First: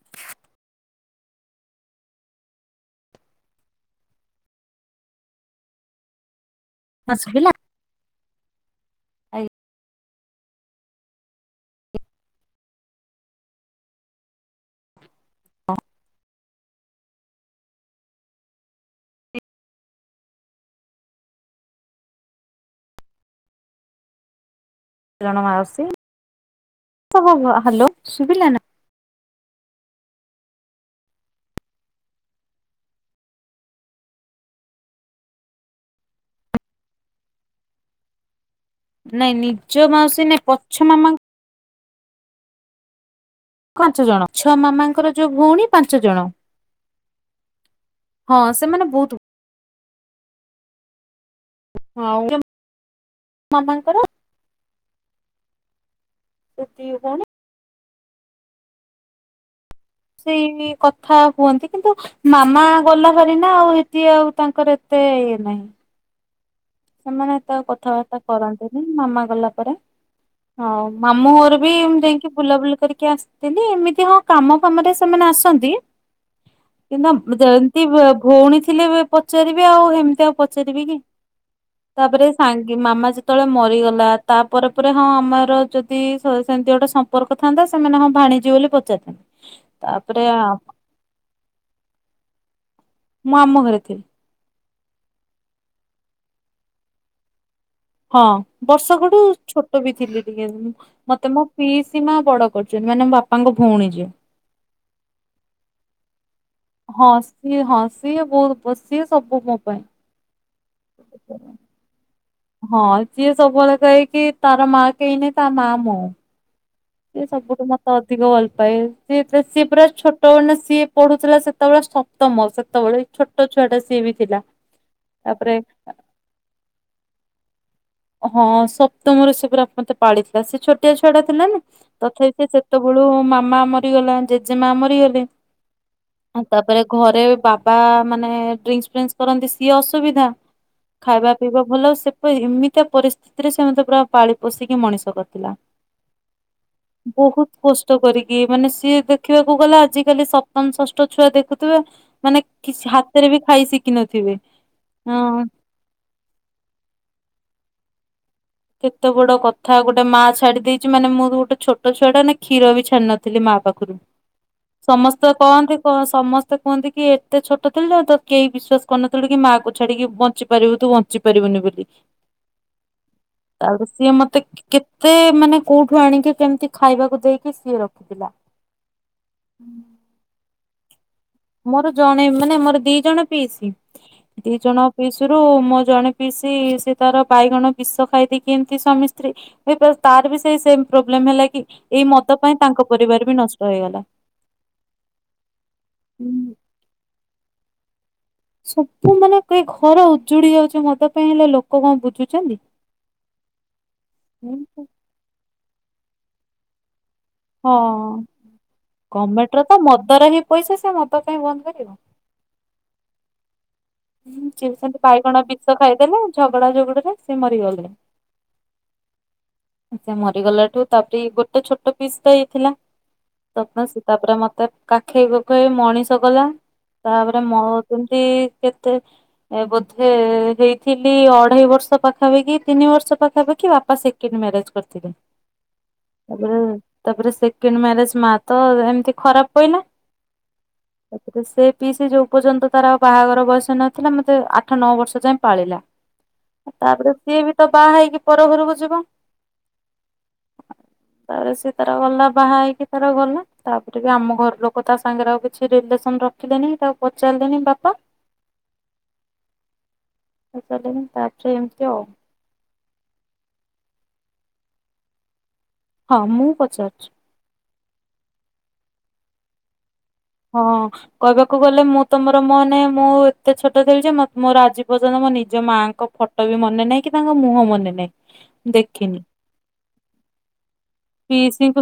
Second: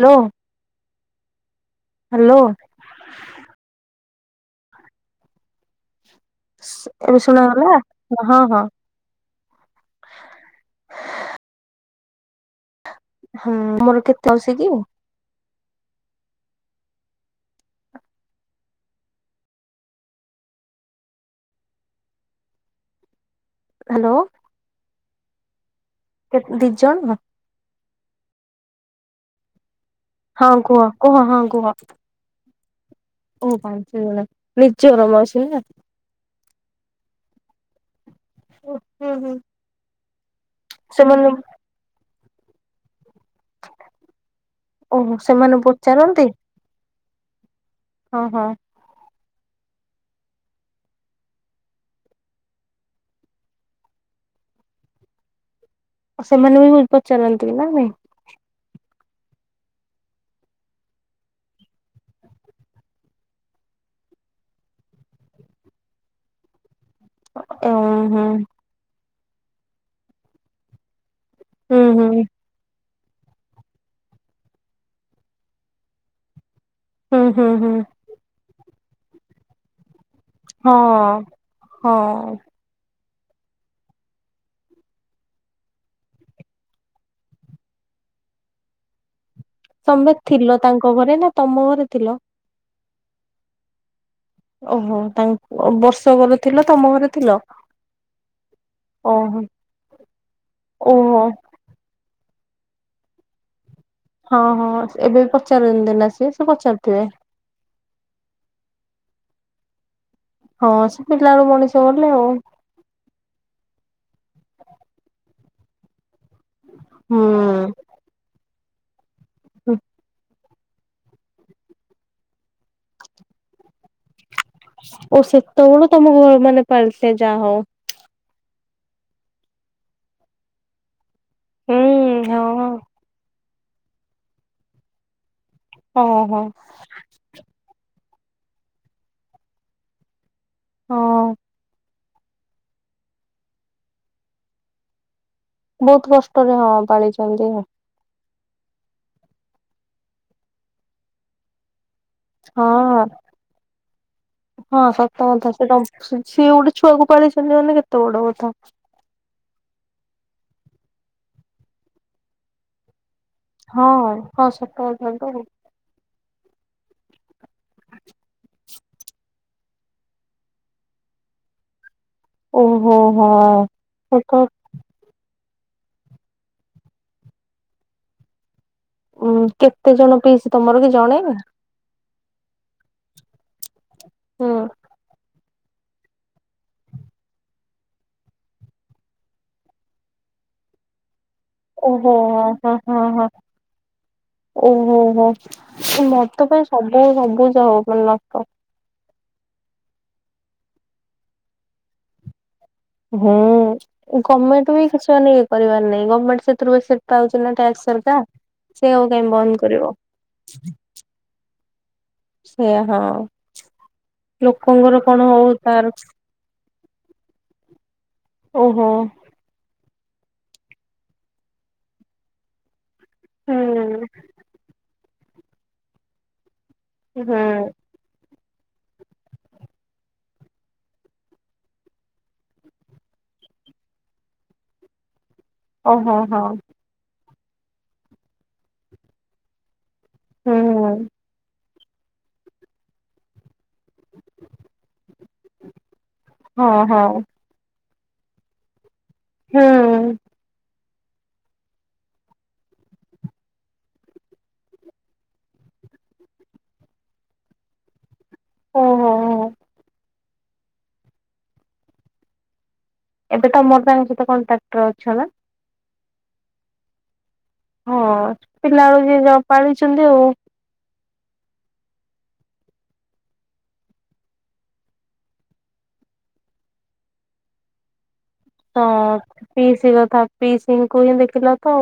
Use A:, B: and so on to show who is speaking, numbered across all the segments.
A: Hello. Hello.
B: ହଁ
A: ଏବେ
B: ଶୁଭିଲା
A: ଶୁଣାଗଲା ହଁ ହଁ।
B: ଆଜ୍ଞା
A: ହଁ ମୋର କେତେ ଅସ କି
B: ହ।
A: ହ୍ୟାଲୋ।
B: ରଣ ମାଉସୀ
A: କେତେ ଦି ଜଣ
B: ହ୍ୟାଲୋ ଶୁଭିଲାନା
A: ହଁ କୁହ କୁହ ହଁ କୁହ ଓହ ପାଞ୍ଚ ଜଣ ନିଜର ମାଉସୀ ନା ଓହ
B: ନାଇଁ ନିଜ ମାଉସୀ ନାଇଁ ପଛ ମାମା
A: ସେମାନେ
B: ପାଞ୍ଚ ଜଣ ଛଅ ମାମାଙ୍କର
A: ଓହୋ
B: ଯୋଉ
A: ସେମାନେ
B: ଭଉଣୀ ପାଞ୍ଚ ଜଣ
A: ପଚାରନ୍ତି
B: ହଁ ସେମାନେ ବହୁତ ହଁ ମାମାଙ୍କର
A: ସେମାନେ ବି
B: ଦି ଭଉଣୀ
A: ପଚାରନ୍ତି ନା ନାଇଁ
B: ସେଇନି କଥା ହୁଅନ୍ତି କିନ୍ତୁ ମାମା ଗଲା ଭରି ନା ଆଉ ସେଠି ଆଉ ତାଙ୍କର ଏତେ ଇଏ ନାହିଁ ସେମାନେ ଏତେ ଆଉ କଥାବାର୍ତ୍ତା
A: ଓହୋ
B: କରନ୍ତିନି ମାମା ଗଲା ପରେ ହଁ ମାମୁଁ ଘୋର ବି
A: ହୁଁ
B: ମୁଁ
A: ହୁଁ
B: ଯାଇକି ବୁଲାବୁଲି କରିକି ଆସ ଡେଲି ଏମିତି ହଁ କାମ ଫାମରେ ସେମାନେ ଆସନ୍ତି। କି ନା
A: ହୁଁ ହୁଁ ହୁଁ ହୁଁ
B: ଯେମିତି ଭ ଭଉଣୀ ଥିଲେ ପଚାରିବେ ଆଉ ହେମିତି ଆଉ ପ
A: ହଁ ଅ
B: ତାପରେ ସାଙ୍ଗ କି ମାମା ଯେତେବେଳେ ମରିଗଲା ତାପରେ ପରେ ହଁ ଆମର ଯଦି ସେ ସେମିତି ଗୋଟେ ସ ସମ୍ପର୍କ ଥାଆନ୍ତା ସେମାନେ ହଁ ଭାଣିଜି ବୋଲି ପଚାରିଥାନ୍ତେ।
A: ତମେ
B: ତାପରେ
A: ଥିଲ ତାଙ୍କ ଘରେ ନା ତମ ଘରେ ଥିଲ
B: ମୁଁ ଆମ ଘରେ ଥିଲି।
A: ଓହୋ ତାଙ୍କ ବର୍ଷକର ଥିଲ ତମ ଘରେ ଥିଲ
B: ହଁ ବର୍ଷ କଠୁ
A: ଓହୋ
B: ଛୋଟ ବି ଥିଲି ଟିକେ
A: ଓହୋ
B: ମତେ ମୋ ପିଇସୀମା ବଡ କରିଛନ୍ତି ମାନେ ମୋ ବାପାଙ୍କ ଭଉଣୀ ଯିଏ।
A: ହଁ ହଁ ଏବେ ବି ପଚାରନ୍ତି ନା ସେ ପଚାରୁଥିବେ।
B: ହଁ ସିଏ ହଁ ସିଏ ବହୁତ ସିଏ ସବୁ ମୋ ପାଇଁ
A: ହଁ ସେ ପିଲାର ମଣିଷ ଗଲେ ଆଉ
B: ହଁ ଯିଏ ସବୁବେଳେ କହିକି ତାର ମା କେହିନି ତା ମା ମୋ ସିଏ
A: ହୁଁ।
B: ସବୁଠୁ ମତେ ଅଧିକ ଭଲ ପାାଏ ସିଏ ସିଏ ପୁରା ଛୋଟ ନା ସିଏ ପଢୁଥିଲା ସେତେବେଳେ ସପ୍ତମ ସେତେବେଳେ ଛୋଟ ଛୁଆ ଟା ସିଏ ବି ଥିଲା।
A: ଓ
B: ତାପରେ
A: ସେତେବେଳୁ ତମ ଘର ମାନେ ପାଳିଥେ ଯାହା ହଉ
B: ହଁ ସପ୍ତମରେ ସେ ପୁରା ମତେ ପାଳିଥିଲା ସେ ଛୋଟିଆ ଛୁଆଟା ଥିଲା ନା
A: ହୁଁ
B: ତଥାପି ସେ
A: ହଁ
B: ସେତେବେଳେ ମାମା ମରି ଗଲା ଜେଜେମା ମରିଗଲେ
A: ଓହୋ ହଁ
B: ଆଉ ତାପରେ ଘରେ ବାବା ମାନେ ଡ୍ରିଙ୍କସ୍ ଫିଙ୍କସ୍ କରନ୍ତି ସିଏ ଅସୁବିଧା ଖାଇବା
A: ହଁ
B: ପିଇବା ଭଲ ସେପ ଏମି ତ ପରିସ୍ଥିତିରେ ସେମୋତେ ପୁରା ପାଳି ପୋଷିକି ମଣିଷ କରିଥିଲା।
A: ବହୁତ କଷ୍ଟରେ ହଁ
B: ବହୁତ
A: ପାଳିଛନ୍ତି।
B: କଷ୍ଟ କରିକି ମାନେ ସିଏ ଦେଖିବାକୁ ଗଲେ ଆଜି କାଲି ସପ୍ତମ ଷଷ୍ଠ ଛୁଆ ଦେଖୁିଥିବେ ମାନେ କିଛି
A: ହଁ
B: ହାତରେ ବି ଖାଇ ଶିଖିନଥିବେ
A: ସତ
B: ହଁ
A: କଥା ସେ ସିଏ ଗୋଟେ ଛୁଆକୁ ପାଳେଇଛନ୍ତି ମାନେ କେତେ ବଡ କଥା
B: କେତେ ବଡ କଥା ଗୋଟେ ମା ଛାଡି ଦେଇଛି ମାନେ ମୁଁ ତ ଗୋଟେ ଛୋଟ ଛୁଆଟା ନା କ୍ଷୀର ବି ଛାଡି ନଥି ଥିଲି ମା
A: ହଁ
B: ପାଖରୁ
A: ହଁ ସତ କଥା ତ
B: ସମସ୍ତେ କହନ୍ତି କ ସମସ୍ତେ କୁହନ୍ତି କି ଏତେ ଛୋଟ ଥିଲୁ ଆଉ ତ କେହି ବିଶ୍ଵାସ କରିନଥିଲୁ କି ମାଆକୁ ଛାଡିକି ବଞ୍ଚିପାରିବୁ ତୁ ବଞ୍ଚୁ ବଞ୍ଚି ପାରିବୁନି ବୋଲି
A: ଓହୋ ହୋ
B: ତାପରେ ସିଏ ମତେ କେତେ ମାନେ କୋଉଠୁ ଆଣିକି କେମିତି ଖାଇବାକୁ ଦେଇକି ସିଏ ରଖିଥିଲା
A: ଉଁ କେତେ ଜଣ ପିଇସି ତମର କି ଜଣେ ନା?
B: ମୋର ଜଣେ ମାନେ ମୋର ଦି ଜଣ ପିଇସି ଦି
A: ହୁଁ
B: ଜଣ ପିଇସି ରୁ ମୁଁ ଜଣେ ପିସି ସେ ତାର ବାଇଗଣ ବିଷ ଖାଇ ଦେଇକି ଏମିତି ସ୍ୱାମୀ ସ୍ତ୍ରୀ ତାର ବି ସେଇ ସେମେ ପ୍ରୋବ୍ଲେମ ହେଲା କି ଏଇ
A: ଓହୋ
B: ମଦ ପାଇଁ ତାଙ୍କ ପରିବାର ବି ନଷ୍ଟ ହେଇଗଲା।
A: ଓହୋହୋ ମଦ ପାଇଁ ସବୁ ସବୁ ଯ ହ ମାନେ ନଷ୍ଟ
B: ସବୁ ମାନେ ଏ ଘର ଉଜୁଡି ଯାଉଛି ମଦ ପାଇଁ ହେଲେ ଲୋକ କଣ ବୁଝୁଛନ୍ତି
A: ହୁଁ ଏ ଗଭର୍ଣ୍ଣମେଣ୍ଟ ବି କିଛି ମାନେ ଇଏ କରିବାର ନାହିଁ ଗଣମେଣ୍ଟ ସେଥିରୁ ବେଶି ପାଉଛନ୍ତି ନା ଟ୍ୟାକ୍ସ
B: ହଁ
A: ସରକାର ସେ ଆଉ କାଇହିଁ
B: ଗମେଣ୍ଟ ର
A: ବନ୍ଦ କରିବ
B: ତ କାଇହିଁ ବନ୍ଦ କରିବ
A: ସେଇୟଆ ହଁ
B: ହୁଁ ସେତ
A: ଲୋକଙ୍କର କଣ
B: ବାଇଗଣ
A: ହଉ
B: ବିଷ
A: ତାର
B: ଖାଇଦେଲେ ଝଗଡା ଝଗଡାରେ ସେ ମରିଗଲେ
A: ଓହୋ।
B: ସେ ମରିଗଲା ଠୁ ତାପରେ ଗୋଟେ ଛୋଟ ପିସ ଟା ହେଇଥିଲା।
A: ହୁଁ
B: ତାପରେ ମତେ କାଖେଇ କୁଖେଇ ମଣିଷ କଲା
A: ହୁଁ
B: ତାପରେ ମୋ କେମିତି କେତେ ଏ ବୋଧେ ହେଇଥିଲି ଅଢେଇ ବର୍ଷ ପାଖାପାଖି ତିନି ବର୍ଷ ପାଖାପାଖି ବାପା ଶି ସେକେଣ୍ଡ ମ୍ୟାରେଜ୍ କରିଥିଲେ?
A: ଓହୋ ହଁ
B: ତାପରେ ତାପରେ ସେକେଣ୍ଡ ମ୍ୟାରେଜ ମା ତ ଏମତି ଖରାପ ପହିଲା।
A: ହୁଁ
B: ତାପରେ ସେ ପିଇସି ଯୋଉ ପର୍ଯ୍ୟନ୍ତ ତାର ଆଉ ବାହାଘର ବୟସ ନ ଥିଲା ମତେ ଆଠ ନଅ ବର୍ଷ ଯାଏ ପାଳିଲା
A: ହଁ ହଁ
B: ତାପରେ ସିଏ ବି ତ ବାହା ହେଇକି ପର ଘରକୁ ଯିବ।
A: ହୁଁ।
B: ତାପରେ ସିଏ ତାର ଗଲା ବାହା ହେଇକି ତାର ଗଲା। ତାପରେ ବି ଆମ ଘର ଲୋକ ତା ସାଙ୍ଗରେ ଆଉ କିଛି ରିଲେସନ ରଖିଲେନି ତାକୁ ପଚାରିଲେନି ବାପା
A: ଓହୋ ହୋ।
B: ହଉ ତାହେ ମୁଁ ତାପରେ ଏମିତି ଆଉ
A: ଏବେ ତମର ତାଙ୍କ ସହିତ କଣ୍ଟ୍ରାକ୍ଟର ଅଛ ନା?
B: ହଁ ମୁଁ ପଚାରୁଛି।
A: ହଁ ପିଲାବେଳୁ ଯିଏ ଯାହା ହଉ ପାଳିଛନ୍ତି ଆଉ
B: ହଁ। କହିବାକୁ ଗଲେ ମୁଁ ତୋ ମୋର ମାନେ ମୁଁ ଏତେ ଛୋଟ ଥିଲି ଯେ ମୋର ଆଜି ପର୍ଯ୍ୟନ୍ତ ମୋ ନିଜ ମାଙ୍କ ଫଟୋ ଫଟୋ ବି ମନେ ନାହିଁ କି ତାଙ୍କ ମୁହଁ ମନେ ନାହିଁ। ଦେଖିନି।
A: ହଁ ପିଇସି କଥା ପିଇସିଙ୍କୁ ହିଁ ଦେଖିଲ ତ।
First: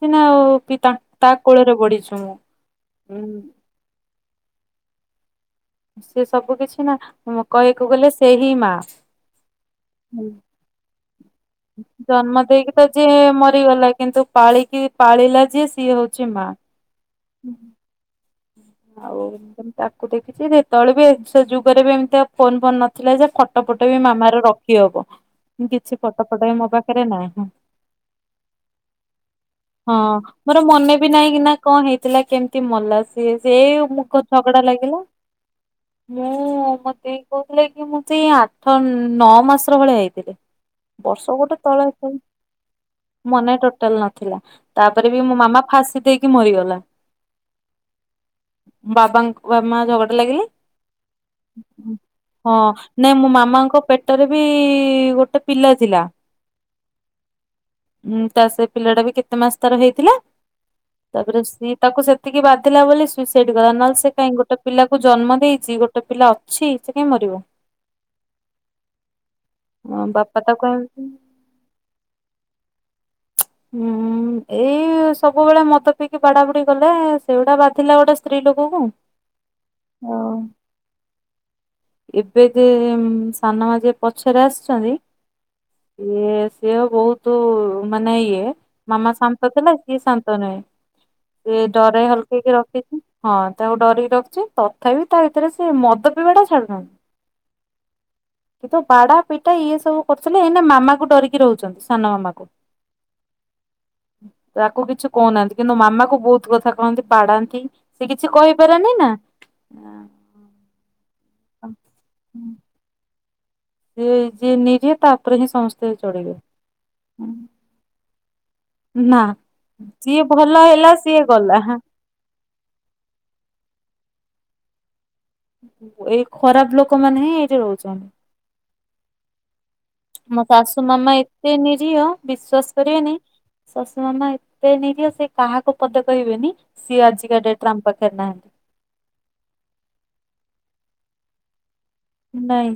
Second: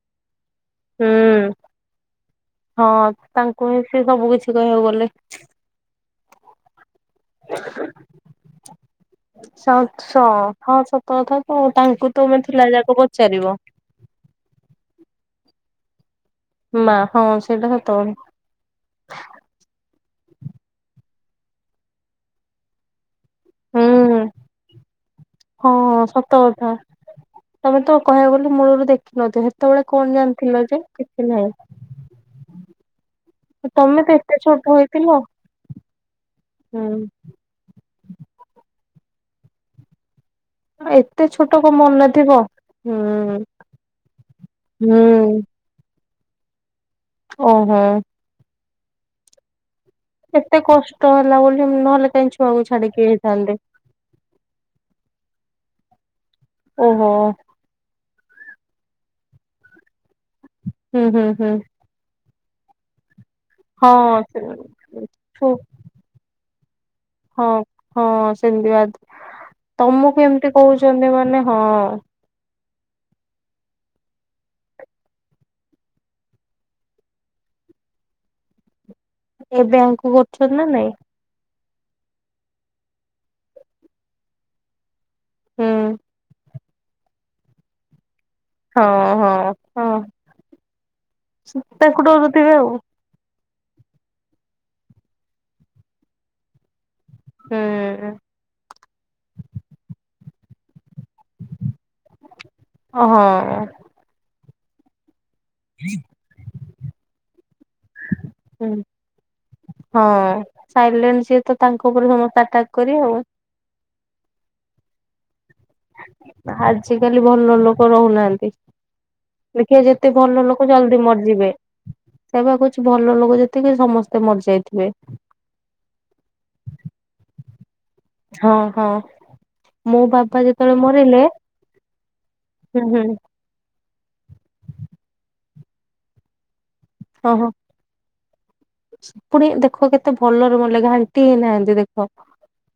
B: ସିନା ଆଉ ତା
A: ହୁଁ।
B: କୋଳରେ ବଢିଛୁ ମୁଁ।
A: ହଁ
B: ଉଁ
A: ତାଙ୍କୁ ହିଁ ସେ ସବୁ କିଛି କହିବାକୁ ଗଲେ।
B: ସେ ସବୁ କିଛି ନା କହିବାକୁ ଗଲେ ସେ ହିଁ ମା।
A: ସତ ସୋ ହଁ ସତ କଥା। ତ ତାଙ୍କୁ ତମେ
B: ଜନ୍ମ
A: ଥିଲା
B: ଦେଇକି ତ
A: ଯାକ
B: ଯିଏ
A: ପଚାରିବ
B: ମରିଗଲା କିନ୍ତୁ ପାଳିକି ପାଳିଲା ଯିଏ ସିଏ ହଉଛି ମା।
A: ମା ହଁ ସେଇଟା ସତ କଥା।
B: ଆଉ ତାକୁ ଦେଖିଛି ସେତେବେଳେ ବି ଏ ଯୁଗରେ ବି ଏମିତି ଆଉ ଫୋନ ଫୋନ ନଥିଲା ଯେ ଫ ଫୋଟ ଫଟ ବି
A: ହୁଁ
B: ମାମାର ରଖି ହବ
A: ହଁ
B: କିଛି ଫୋଟ ଫଟ
A: ସତ
B: ବି ମୋ
A: କଥା
B: ପାଖରେ ନାହିଁ।
A: ତମେ ତ କହିବାକୁ ଗଲି ମୂଳରୁ ଦେଖିନଥିବ ସେତେବେଳେ
B: ହଁ
A: କଣ ଜାଣିଥିଲ
B: ମୋର
A: ଯେ
B: ମନେ ବି
A: କିଛି ନାହିଁ।
B: ନା କଣ ହେଇଥିଲା କେମିତି କି ମଲା ସିଏ ସେ
A: ତମେ
B: ମୁ
A: ତ ଏତେ
B: ଝଗଡା
A: ଛୋଟ
B: ଲାଗିଲା
A: ହେଇଥିଲ
B: ମୁଁ ମୋ
A: ହୁଁ
B: ଦେଇକୁ କୋ କି ମୁଁ ସେଇ ଆଠ ନଅ ମାସର ଭଳିଆ ହେଇଥିଲି।
A: ଏତେ
B: ବର୍ଷ
A: ଛୋଟ
B: ଗୋଟେ
A: କଣ
B: ତଳେ
A: ମନେ
B: ଥାଉ।
A: ଥିବ ହୁଁ
B: ମନେ ଟୋଟାଲ ନଥିଲା ତାପରେ ବି ମୋ
A: ହୁଁ
B: ମାମା ଫାଶୀ ଦେଇକି ମରିଗଲା।
A: ଓହୋ।
B: ବାବାଙ୍କ ବାମା ଝଗ ଡା ଲାଗିଲେ
A: ଏତେ କଷ୍ଟ ହେଲା ବୋଲି ନହେଲେ କାହିଁ
B: ହଁ
A: ଛୁଆକୁ ଛାଡିକି
B: ନାଇ ମୋ
A: ହେଇଥାନ୍ତେ
B: ମାମାଙ୍କ ପେ- ପେଟରେ ବି ଗୋଟେ ପିଲା ଥିଲା।
A: ଓହୋ।
B: ହୁଁ ତା ସେ ପିଲାଟା ବି କେତେ ମାସ ତାର ହେଇଥିଲା
A: ହୁଁ ହୁଁ
B: ତାପରେ
A: ହୁଁ
B: ସି ତାକୁ ସେତିକି ବାଧିଲା ବୋଲି ସୁଇସାଇଡ କଲା ନହେଲେ ସେ କାହିଁ ଗୋଟେ ପିଲାକୁ ଜନ୍ମ
A: ହଁ
B: ଦେଇଛି ଗୋଟେ ପିଲା ଅ ଅଛି ସେ କାହିଁ ମରିବ।
A: ହଁ ହଁ ସେମତି ବା
B: ଅଁ
A: ତମକୁ
B: ବାପା
A: ଏମିତି
B: ତାକୁ
A: କହୁଛନ୍ତି ମାନେ ହଁ।
B: ହୁଁ। ଏଇ ସବୁବେଳେ ମଦ ପିଇକି ବାଡା ବୁଡି କଲେଁ, ସେଇଗୁଡା ବାଧିଲା ଗୋଟେ ସ୍ତ୍ରୀ ଲୋକକୁଁ।
A: ଏ ବ୍ୟାଙ୍କ୍ କୁ କରୁଚନି ନା ନାଇଁ?
B: ଏବେ ଯେ, ଏମ୍ ସାନ ମାଁ ଯିଏ ପଛରେ ଆସିଛନ୍ତି,
A: ହୁଁ
B: ଇଏ ସିଏ ବହୁତୁ ମାନେ ଇଏ
A: ହଁ
B: ମାମା ଶାନ୍ତ
A: ହଁ
B: ଥିଲା,
A: ହଁ
B: ସିଏ ଶାନ୍ତ ନୁହେଁ। ସିଏ
A: ତାକୁ
B: ଡରେଇ ହଲ୍
A: ଡରୁଥିବେ
B: କେଇକି
A: ଆଉ
B: ରଖିଛି। ହଁ, ତାକୁ ଡରେଇକି ରଖୁଛି। ତଥାପି ତା ଭିତରେ ସିଏ ମଦ ପିଇବା ଟା ଛାଡୁନାହାଁନ୍ତି।
A: ହୁଁ
B: କିନ୍ତୁ, ବାଡା ପିଟା ଇଏ ସବୁ କରୁଥିଲେ, ଏଇନା ମାମା କୁ ଡରିକି ରହୁଛନ୍ତି, ସାନ ମାମା କୁ।
A: ଓହଁଉଁ।
B: ତାକୁ କିଛି କହୁନାହାଁନ୍ତି। କିନ୍ତୁ, ମାମା କୁ ବହୁତ କଥା କହନ୍ତି, ବାଡାନ୍ତି ସେ କିଛି କହିପାରେନି ନା।
A: ହଁ ସାଇଲେଣ୍ଟ ସିଏ ତ, ତାଙ୍କ ଉପରେ ସମସ୍ତେ ଆଟାକ୍ କରିବେ ଆଉ।
B: ସି ଯିଏ ନେଇଯିଏ ତା'ପରେ ହିଁ ସମସ୍ତେ ଚଢିବେ।
A: ଆଜ କାଲି ଭଲ ଲୋକ ରହୁନାହାଁନ୍ତି।
B: ନା
A: ଦେଖିବ ଯେତେ
B: ଯିଏ
A: ଭଲ ଲୋକ
B: ହେଲା
A: ଜଲ୍ଦି
B: ସିଏ
A: ମରିଯିବେ।
B: ଗଲା।
A: ସେଆବା କହୁଛି, ଭଲ ଲୋକ ଯେତିକି ସମସ୍ତେ ମରିଯାଇଥିବେ।
B: ଏଇ ଖରାପ ଲୋକମାନେ ହିଁ ଏଇଠି ରହୁଛନ୍ତି।
A: ହଁ, ହଁ, ମୋ ବାବା ଯେତେବେଳେ
B: ଶାଶୁ ମାମା
A: ମରିଲେ
B: ଏତେ ନିରୀହ ବିଶ୍ଵାସ
A: ହୁଁ ହୁଁ
B: କରିବେନି ଶଶି ମାମା ଏତେ ନିରୀହ, ସେ କାହାକୁ ପଦେ କହିବେନି। ସିଏ ଆଜିକା
A: ଓହୋ
B: ଡେଟ୍ ରେ ଆମ ପାଖରେ ନାହାଁନ୍ତି।
A: ପୁଣି ଦେଖ କେତେ ଭଲରେ ମଲେ। ଘାଣ୍ଟି ହେଇନାହାଁନ୍ତି ଦେଖ।
B: ନାଇଁ।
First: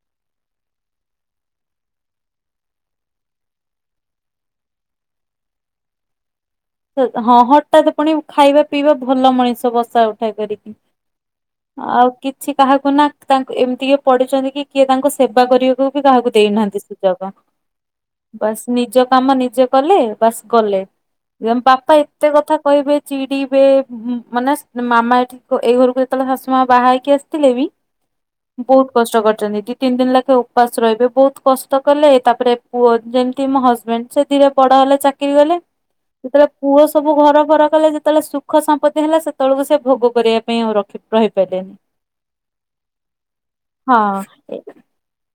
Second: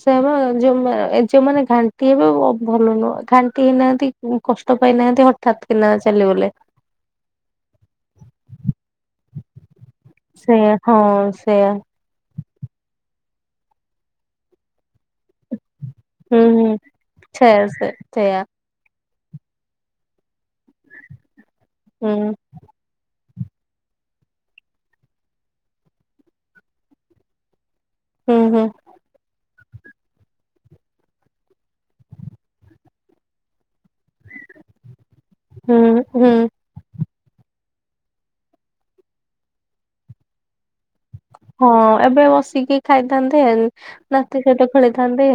A: ସେଆବା, ଯୋଉମା ଯୋଉମାନେ ଘାଣ୍ଟି ହେବେ ଭଲ ନୁହେଁ, ଘାଣ୍ଟି ହେଇନାହାଁନ୍ତି। କଷ୍ଟ ପାଇନାହାଁନ୍ତି ହଠାତ୍ କି ନା ଚାଲି ଗଲେ।
B: ହଁ, ହଁ ହଠାତ୍ ପୁଣି ଖାଇବା ପିଇବା ଭଲ ମଣିଷ ବସା ଉ ଖାଇ ପାରିକି,
A: ସେୟା ହଁ ସେୟା
B: ଆଉ। କିଛି କାହାକୁ ନା, ତାଙ୍କୁ ଏମିତି କିଏ ତାଙ୍କୁ ପଡ଼ିଛନ୍ତି, କି କିଏ ତାଙ୍କୁ ସେବା କରିବାକୁ କି କାହାକୁ
A: ହୁଁ ହୁଁ
B: ଦେଇନାହାଁନ୍ତି ସୁଯୋଗ।
A: ସେୟା ସେ ସେୟା
B: ବାସ୍ ନିଜ କାମ ନିଜେ କଲେ ବାସ୍ ଗଲେ। ବାପା
A: ହୁଁ
B: ଏତେ କଥା କହିବେ, ଚିଡିବେ, ମାନେସ୍ ମାମା ଏଠି ଏଇ ଘରକୁ ଯେତେବେଳେ ଶାଶୁ ମାଁ ବାହା ହେଇକି ଆସିଥିଲେ ବି
A: ହୁଁ ହୁଁ
B: ବହୁତ୍ କଷ୍ଟ କରିଛନ୍ତି। ଦି, ତିନି ଦିନ ଲଖେ ଉପାସ ରହିବେ। ବହୁତ କଷ୍ଟ କଲେ, ତା'ପରେ ପୁଅ ଯେମିତି ମୋ ହଜବେଣ୍ଡ ସେତ୍ ଧୀରେ ବଡ ହେଲେ, ଚାକିରି କଲେ।
A: ହୁଁ। ହୁଁ
B: ଯେତେବେଳେ ପୁଅ ସବୁ ଘର ଫର କଲେ, ଯେତେବେଳେ ସୁଖ ସମ୍ପତ୍ତି ହେଲା, ସେତେବେଳକୁ ସେ ଭୋଗ କରିବା ପାଇଁ ଆଉ ରଖିବ
A: ହଁ, ଏବେ ବସିକି ଖାଇଥାନ୍ତେ, ନାତି
B: ହଁ
A: ସହିତ ଖେଳିଥାନ୍ତେ।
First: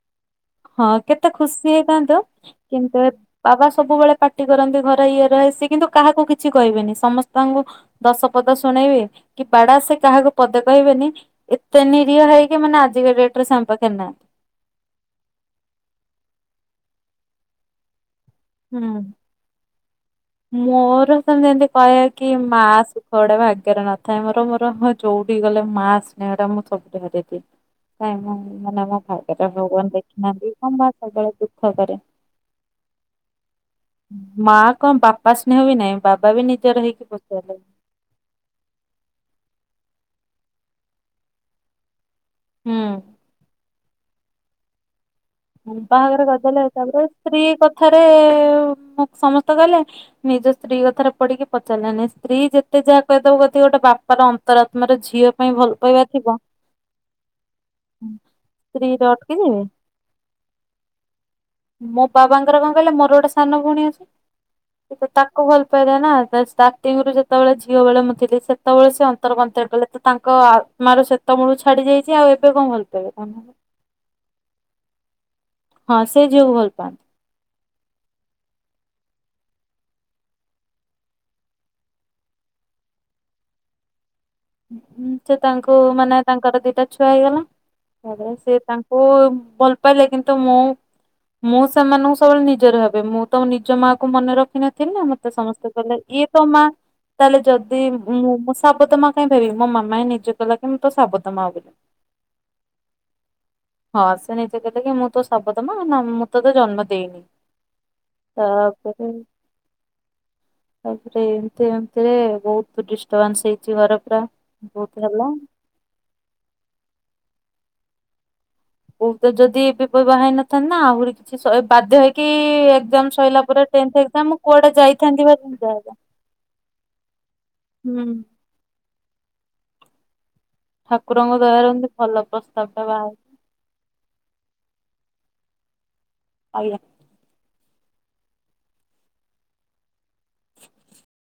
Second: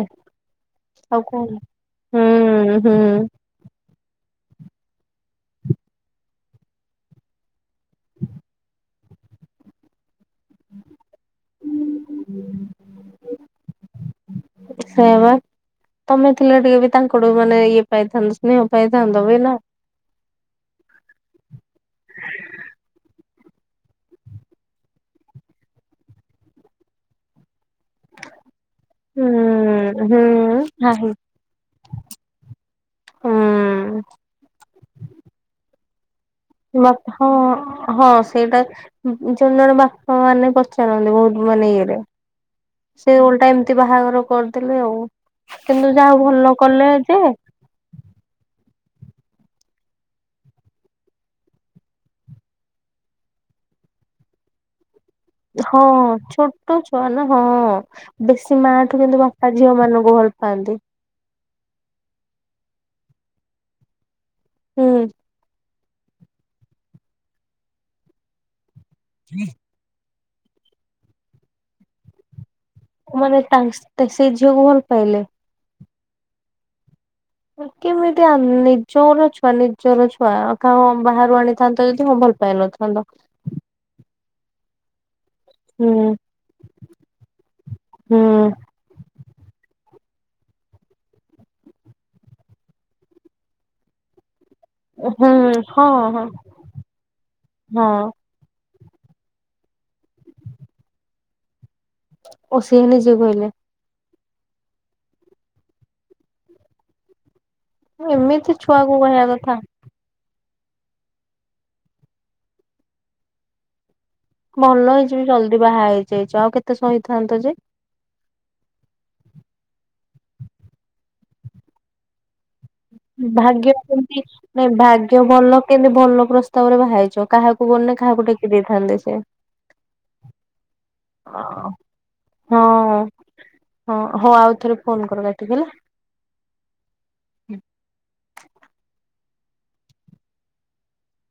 B: ହଁ,
A: ଆଉ
B: କେତେ
A: କଣ
B: ଖୁସି ହେଇଥାନ୍ତୁ,
A: ହୁଁ ହୁଁ
B: କିନ୍ତୁ ବାବା ସବୁବେଳେ ପାର୍ଟି କରନ୍ତି, ଘରେ ଇଏ ରହେ, ସିଏ କିନ୍ତୁ କାହାକୁ କିଛି କହିବେନି ସମସ୍ତଙ୍କୁ ଦଶ ପଦ ଶୁଣେଇବେ, କି ବାଡା, ସେ କାହାକୁ ପଦେ କହିବେନି। ଏତେ ନିରୀହ ହେଇକି ମାନେ, ଆଜିିକା ଡେଟ୍ ରେ ସେ ଆମ୍ ପାଖେରେ ନାହାଁ
A: ସେୟାବା, ତମେ ଥିଲ ଟିକେ ବି ତାଙ୍କଠୁ ମାନେ ଇଏ ପାଇଥାନ୍ତ ସ୍ନେହ
B: ହୁଁ।
A: ପାଇଥାନ୍ତ ବି ନା!
B: ମୋର ସେମତି ଯେମତି କହିବା କି, ମାଁ ସୁଖଡା ଭାଗ୍ୟରେ ନଥାଏ, ମୋର ମୋର ହ ଯୋଉଠି ଗଲେ ମାଁ ସ୍ନେହ ଟା, ମୁଁ ସବୁଠ ହାରିଦିଏ। କାଇଁ ମୁଁ, ମାନେ ମୋ
A: ହୁଁ
B: ଭାଗ୍ୟଟା ଭଗବାନ
A: ହୁଁ
B: ଦେଖିନାହାଁନ୍ତି, ନା
A: ନାହିଁ
B: ସବୁବେଳେ ଦୁଃଖ କରେ।
A: ହୁଁ।
B: ମା କଣ ବାପା ସ୍ନେହ ବି ନାହିଁ ବାବା ବି ନି।
A: ମ ହ। ହଁ ସେଇଟା ଜଣେ ଜଣେ ବାପା ମାନେ ପଚାରନ୍ତି ବହୁତ ମାନେ ଇଏରେ। ସେ ଓଲଟା ଏମିତି ବାହାଘର କରିଦେଲେ ଆଉ। କିନ୍ତୁ ଯାହା
B: ବାହାଘର
A: ଭଲ
B: ଗଦେଲେ
A: କଲେ
B: ତାପରେ
A: ଯେ
B: ସ୍ତ୍ରୀ କଥାରେ ସମସ୍ତେ କହିଲେ। ନିଜ ସ୍ତ୍ରୀ କଥାରେ ପଢିକି ପଚାରିଲୋନି ସ୍ତ୍ରୀ ଯେତେ ଯାହା କହିଦବ କ ଗୋଟେ ବାପାର ଅନ୍ତରାତ୍ମାର ଝିଅ। ପାଇଁ ଭଲ
A: ହଁ
B: ପାଇବା ଥିବ
A: ଛୋଟ ଛୁଆ ନା ହଁ ବେଶୀ ମା ଠୁ
B: ସ୍ତ୍ରୀରେ
A: କିନ୍ତୁ
B: ଅଟକି
A: ବାପା
B: ଯିବେ।
A: ଝିଅ ମାନଙ୍କୁ ଭଲ। ହଁନ୍ତି।
B: ମୋ ବାବାଙ୍କର କଣ କହିଲେ ମୋର ଗୋଟେ ସାନ ଭଉଣୀ
A: ହୁଁ
B: ଅଛି ତାକୁ ଭଲ। ନା ଷ୍ଟାର୍ଟିଙ୍ଗରୁୁ ଯେତେବେଳେ ଝିଅ ବେଳେ ମୁଁଥିଲି ସେତେବେଳେ ସେ ଅନ୍ତର ଅନ୍ତର କଲେ। ତାଙ୍କ ଆତ୍ମାର ଶ୍ତତ ମୂଳୁ ଛାଡି ଯାଇଛି ଆଉ ଏବେ କଣ ଭଲ। ପାଇବେ କହୁନ।
A: ମାନେ ସେଇ ଝିଅକୁ ଭଲ ପାଇଲେ।
B: ହଁ ସେ ଝିଅକୁ ଭଲ ପାଆନ୍ତି।
A: କେମିତି ନିଜର ଛୁଆ ନିଜର ଛୁଆ କାହା ବାହାରୁ ଆଣିଥାନ୍ତ ଯଦି ହଁ ଭଲ। ପିଲୁ ତ।
B: ସେ ତାଙ୍କୁ
A: ହୁଁ
B: ମାନେ ତାଙ୍କର ଦିଟା ଛୁଆ ହେଇଗଲା।
A: ହୁଁ
B: ହେଲେ ସେ ତାଙ୍କୁ ଭଲ ପାଇଲେ କିନ୍ତୁ। ତ ମୁଁ ମୁଁ ସେମାନଙ୍କୁ ସବୁବେଳେ ନିଜରେ ଭାବେ ମୁଁ ତ ନିଜ ମା କ ମନେ ରଖିିନି। ଥିଲ ନା
A: ହୁଁ
B: ମତେ ସମସ୍ତେ
A: ହଁ
B: କହିଲେ
A: ହଁ
B: ଇଏ ତ ମା ତାହେଲେ ଯଦି
A: ହଁ
B: ମୁଁ ମୋ ସାବତ ମା। କାଇଁ ଭିବି ମାମାଁ ନିଜେ କଲା କି ମୁଁ ତ ସାବତ ମା ବୋଲି।
A: ଓ ସେଏ ନିଜେ କହିଲେ।
B: ହଁ ସେ ନିଜେ କହିଲେ କି ମୁଁ ତୋ ସାବଦମା ମୁଁ ତୋ ତ ଜନ୍ମ ଦେଇନି।
A: ଏମିତି ଛୁଆକୁ
B: ତାପରେ।
A: କହିବା କଥା
B: ତାପରେ ଏମତି ଏମିତିରେ ବହୁତ ଡିଷ୍ଟର୍ବାନ୍ସ ହେଇଛି ଘର ପୁରା।
A: ଭଲ
B: ବହୁତ
A: ହେଇଯିବ
B: ହେଲା।
A: ଜଲ୍ଦି ବାହା ହେଇଯାଇଛି ଆଉ କେତେ ସହିଇଥାନ୍ତ ଯେ।
B: ବହୁତ ଯଦି ଏବେପ ବା ହେଇନଥାନ୍ତି ନା ଆହୁରି କିଛି ବାଧ୍ୟ ହେଇକି ଏକ୍ଜାମ ସଇଲା ପରେ
A: ଭାଗ୍ୟ
B: ଟେନ୍ଥ
A: କେମତି
B: ଏକ୍ଜାମ ମୁଁ
A: ନ
B: କୁଆଡେ ଯାଇଥାନ୍ତି
A: ଭାଗ୍ୟ
B: ଭାରି
A: ଭଲ
B: ଯାହା
A: କେମତି ଭଲ ପ୍ରସ୍ତାବ ରେ ବାହାରିଛ କାହାକୁ କୁ ଗନେ
B: ହୁଁ
A: କାହାକୁ ଟେକି ଦେଇଥାନ୍ତି ସେ
B: ଠାକୁରଙ୍କ ଦୟାର
A: ହଁ
B: ଏମତି ଭଲ ପ୍ରସ୍ତାବଟା ବାହହାରଛି
A: ହଁ ହଉ ଆଉ ଥରେ ଫୋନ୍ କରିବା ଟିକେ ହେଲା
B: ଆଜ୍ଞା